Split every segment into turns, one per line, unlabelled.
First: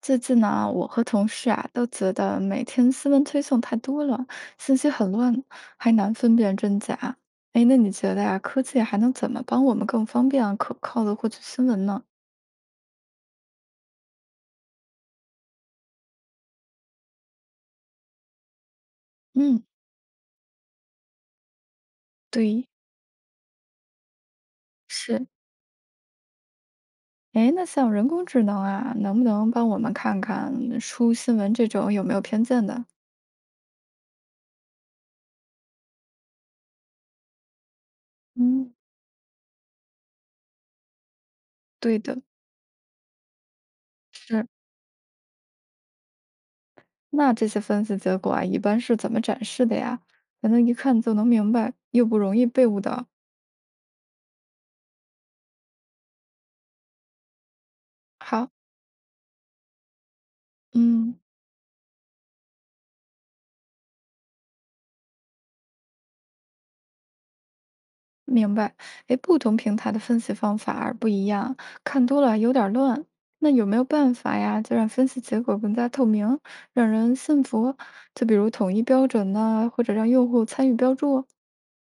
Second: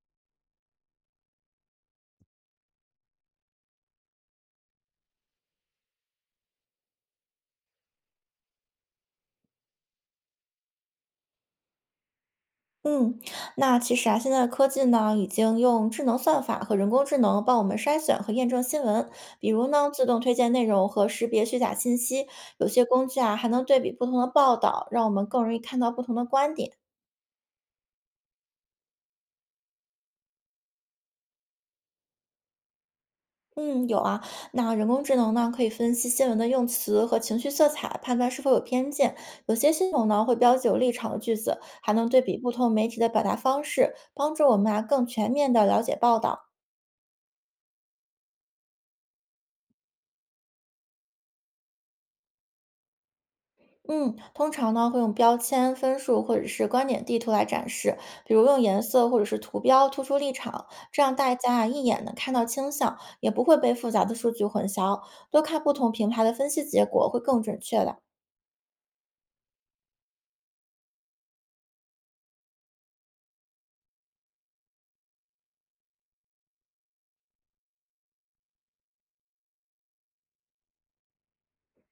最近呢，我和同事啊都觉得每天新闻推送太多了，信息很乱，还难分辨真假。哎，那你觉得呀，科技还能怎么帮我们更方便、可靠的获取新闻呢？
嗯，那其实啊，现在的科技呢，已经用智能算法和人工智能帮我们筛选和验证新闻，比
嗯，
如呢，自动推荐内容和识别虚假信息。有
对，
些工具啊，还能对比不同的报道，让我们
是。
更容易看到不同的观点。
哎，那像人工智能啊，能不能帮我们看看出新闻这种有没有偏见的？
嗯，有啊，那人工智能呢，可以分析新闻的用词和情绪色彩，判断是否有
嗯，
偏见。有些系统呢，会标记有立场的句子，还
对
能
的，
对比不同媒体的表达方式，帮助
是。
我们啊更全面的了解报道。
那这些分析结果啊，一般是怎么展示的呀？才能一看就能明白，又不容易被误导？
嗯，通常呢会用标签、分数或者是观点地图来展示，比如
好，
用颜色或者是图标突出立场，这样
嗯。
大家啊一眼能看到倾向，也不会被复杂的数据混淆。多看不同平台的分析结果会更准确的。
明白，哎，不同平台的分析方法儿不一样，看多了有点儿乱。那有没有办法呀，就让分析结果更加透明，让人信服？就比如统一标准呢，或者让用户参与标注。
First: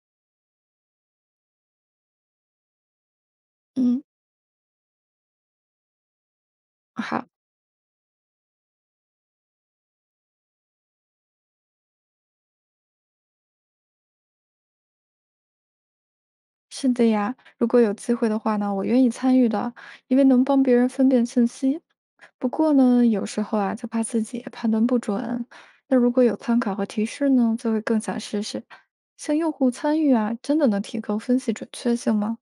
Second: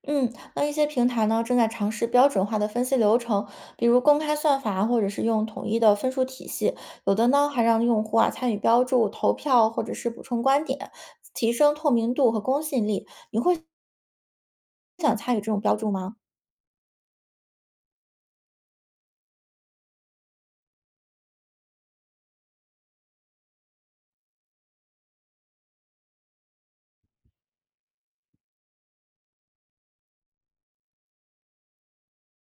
嗯，那一些平台呢正在尝试标准化的分析流程，比如
嗯，
公开算法，或者是用统一的分数体系。有
好，
的呢还让用户啊参与标注、投票或者是补充观点，提升透明度和公信力。你想参与这种标注吗？
是的呀。如果有机会的话呢，我愿意参与的，因为能帮别人分辨信息。不过呢，有时候啊，就怕自己判断不准。那如果有参考和提示呢，就会更想试试。像用户参与啊，真的能提高分析准确性吗？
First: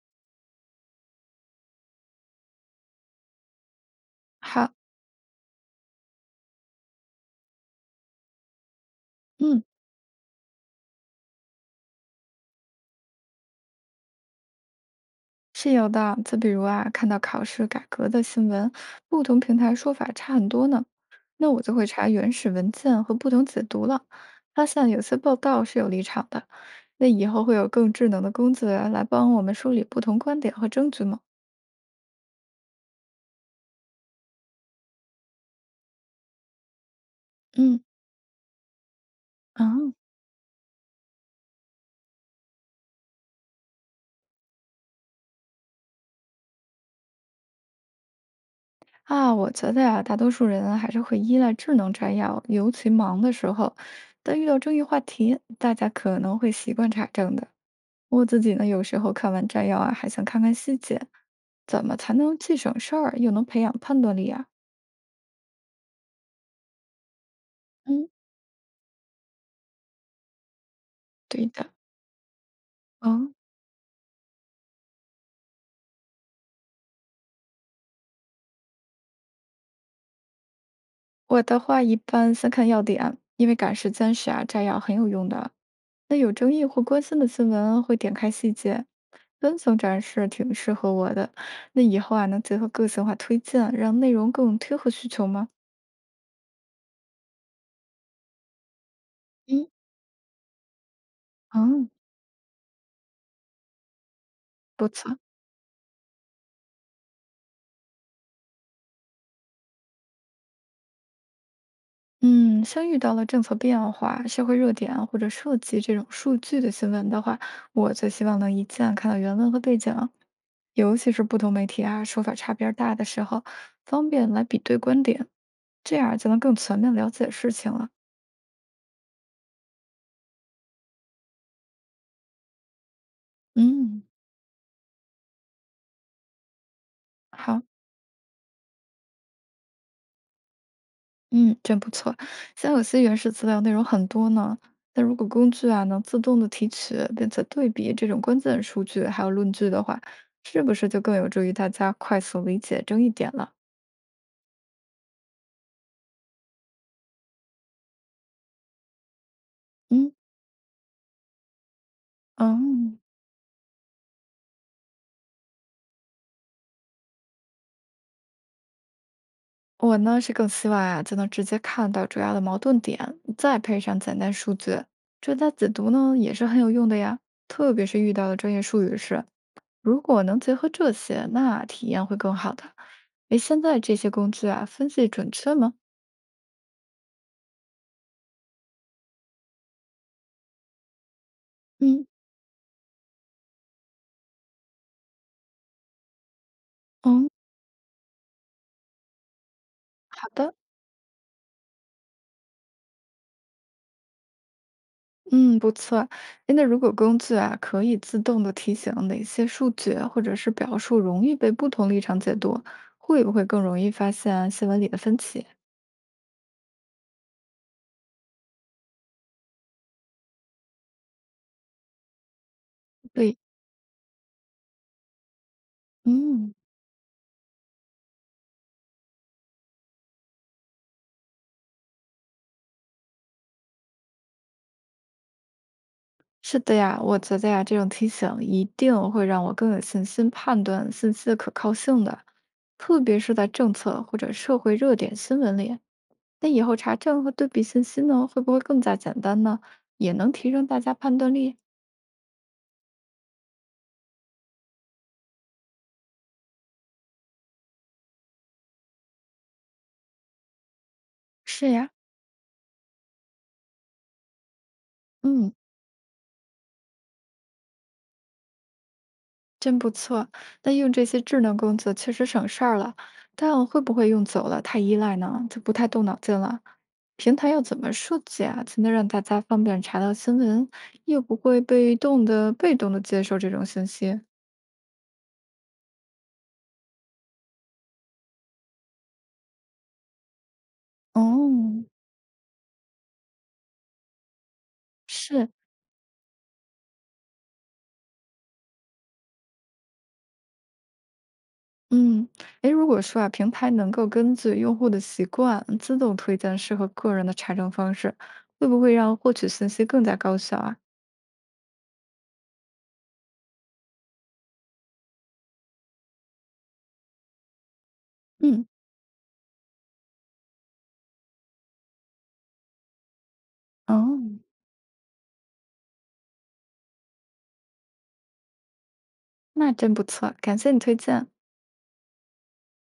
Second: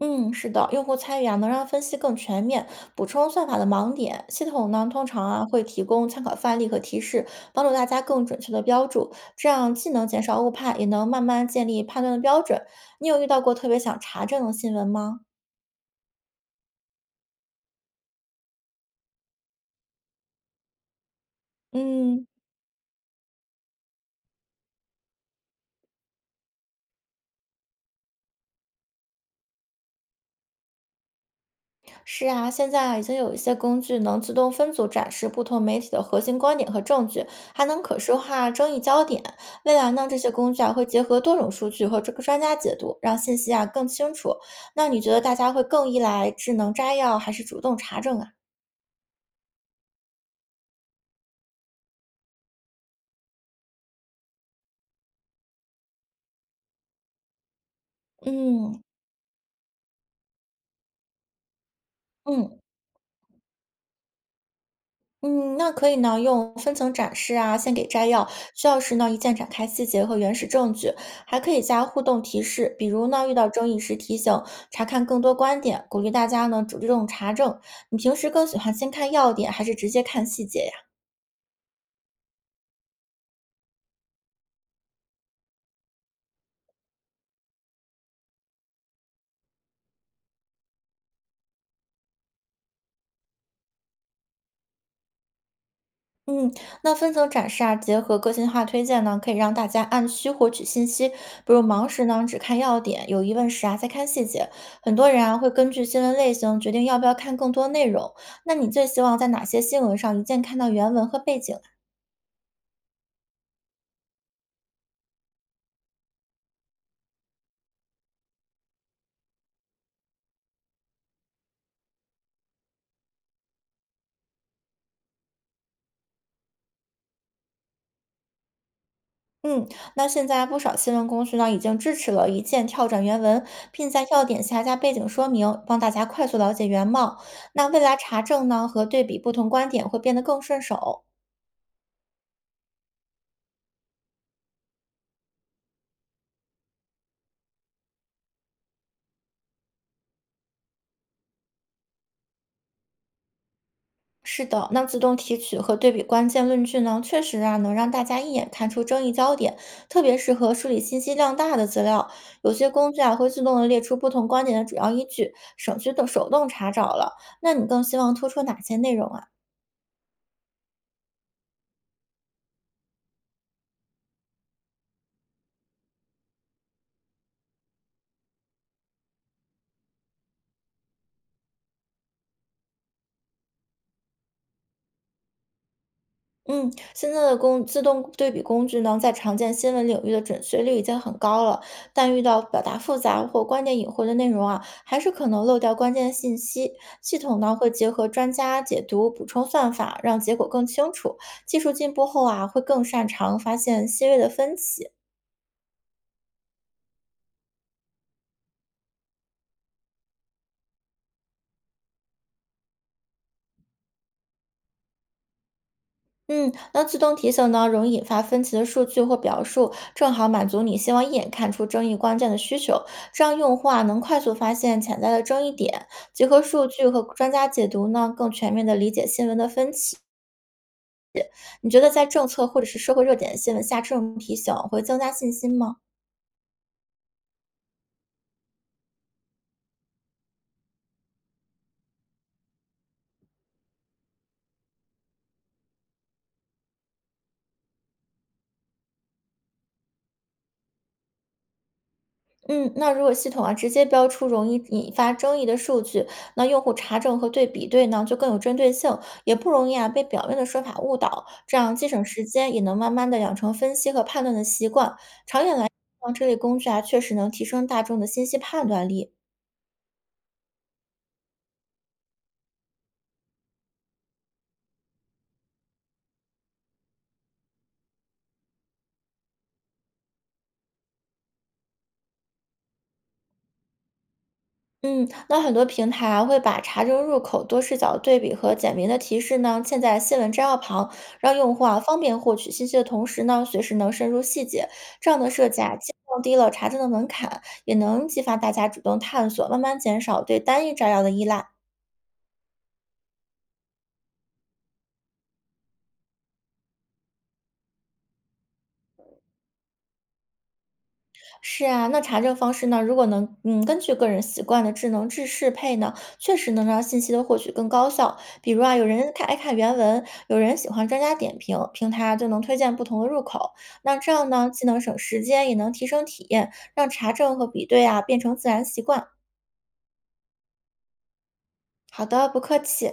嗯，是的，用户参与啊，能让分析更全面，补充算法的盲点。系统
好，
呢，通常啊会提供参考范例和提示，帮助大家更准确的标注，这
嗯，
样既能减少误判，也能慢慢建立判断的标准。你有遇到过特别想查证的新闻吗？
是有的。就比如啊，看到考试改革的新闻，不同平台说法差很多呢，那我就会查
嗯。
原始文件和不同解读了，发现有些报道是有立场的。那以后会有更智能的工具员来帮我们梳理不同观点和证据吗？
是啊，现在啊已经有一些工具能自动分组展示不同媒体的核心观点和证据，还
嗯。
能可视化争议焦点。
啊
未来呢，这些工具啊会结合多种数据和这个专家解读，让信息啊更清楚。那你觉得大家会更依赖智能摘要，还是主动查证啊？
啊，我觉得呀，大多数人啊还是会依赖智能摘要，尤其忙的时候。但遇到争议话题，大家可能会习惯查证的。我自己呢，有
嗯
时候看完摘要啊，还想看看细节，怎么才能既
嗯。
省事儿又能培养判断力啊？
嗯，那可以呢，用分层展示啊，先给摘
嗯，
要，需要时呢一键展开细节和原始证据，还
对
可以
的，
加互动提示，比如呢
嗯，
遇到争议时提醒，查看更多观点，鼓励大家呢主动查证。你平时更喜欢先看要点，还是直接看细节呀？
我的话一般先看要点，因为赶时间时啊，摘要很有用的。那有争议或关心的新闻会点开细节，分层展示挺适合我的。那以后啊，能结合个性化推荐，让内容更贴合需求吗？
嗯，那分层展示啊，结合个性化推荐呢，可以让大
嗯，
家按需获取信息。比如
嗯，
忙时呢，只看要点；有疑问时啊，再看细节。
不
很多
错。
人啊，会根据新闻类型决定要不要看更多内容。那你最希望在哪些新闻上一键看到原文和背景啊？
嗯，像遇到了政策变化、社会热点啊或者涉及这种数据的新闻的话，我最希望能一键看到原文和背景啊，尤其是不同媒体啊说法差别儿大的时候，方便来比对观点，这样就能更全面了解事情了。
嗯，那现在不少新闻公司呢，已经支持了一键跳转原文，并
嗯，
在要点下加背景说明，帮大家快速了解原貌。
好，
那未来查证呢和对比不同观点会变得更顺手。
嗯，真不错。像有些原始资料内容很多呢，但如果工具啊能自动的提取并且对比这种关键数据还有论据的话，是不是就更有助于大家快速理解争议点了？
是的，那自动提取和对比关键论据呢，确实啊能让大家一眼看出争议焦点，特
嗯，
别适合梳理信息量大的资料。有些工
嗯，
具啊会自动的列出不同观点的主要依据，省去的手动查找了。那你更希望突出哪些内容啊？
我呢是更希望啊，就能直接看到主要的矛盾点，再配上简单数据，专家解读呢也是很有用的呀。特别是遇到的专业术语是，如果能结合这些，那体验会更好的。诶，现在这些工具啊，分析准确吗？
嗯，现在的工自动对比工具呢，在常见新闻领域的准确率已经很高了，
嗯，
但遇到表达复杂或观点隐晦的内容啊，还是可能漏掉关键信息。系
嗯，
统呢会结合专家解读、补充算法，让
好
结果
的，
更清楚。技术进步后啊，会更擅长发现细微的分歧。
嗯，不错。诶，那如果工具啊可以自动的提醒哪些数据或者是表述容易被不同立场解读，会不会更容易发现新闻里的分歧？
嗯，那自动提醒呢，容易引发分歧的数据或表述，正好满足你希望一眼看出争议关键的需求，这
对。
样用户啊能快速发现潜在的争议点，结合
嗯，
数据和专家解读呢，更全面的理解新闻的分歧。你觉得在政策或者是社会热点新闻下，这种提醒会增加信心吗？
是的呀，我觉得呀，这种提醒一定会让我更有信心判断信息的可靠性的，特别是在政策或者社会热点新闻里。那以后查证和对比信息呢，会不会更加简单呢？也能提升大家判断力。
嗯，那如果系统啊直接标出容易引发争议的数据，那用户查证和对比对呢就更有针对性，也不容易啊被表面的说法误导，这
是
样既
呀，
省时间，也能慢慢的养成分析和判断的习惯。长
嗯。
远来看，这类工具啊确实能提升大众的信息判断力。
真不错。那用这些智能工具确实省事儿了，但会不会用久了太依赖呢？就不太动脑筋了。平台要怎么设计啊，才能让大家方便查到新闻，又不会被动的接受这种信息？
嗯，那很多平台啊会把查证入口、多视角对比和简明的提示呢，嵌在新闻摘要旁，让用户啊
哦，
方便获取信息的同时呢，随时能深入细节。这样的
是，
设计啊，既降低了查证的门槛，也能激发大家主动探索，慢慢减少对单一摘要的依赖。
嗯，诶，如果说啊，平台能够根据用户的习惯自动推荐适合个人的查证方式，会不会让获取信息更加高效啊？
是啊，那查证方式呢，如果能根据个人习惯的智能制适配呢，确实能让信息的获取更高效。比如
嗯，
啊，有人看爱看原文，有人喜欢专家点评，平台啊就能推荐不同的入口。那这
哦，
样呢，既能省时间，也能提升体验，让查证和比对啊变成自然习惯。
那真不错，感谢你推荐。
好的，不客气。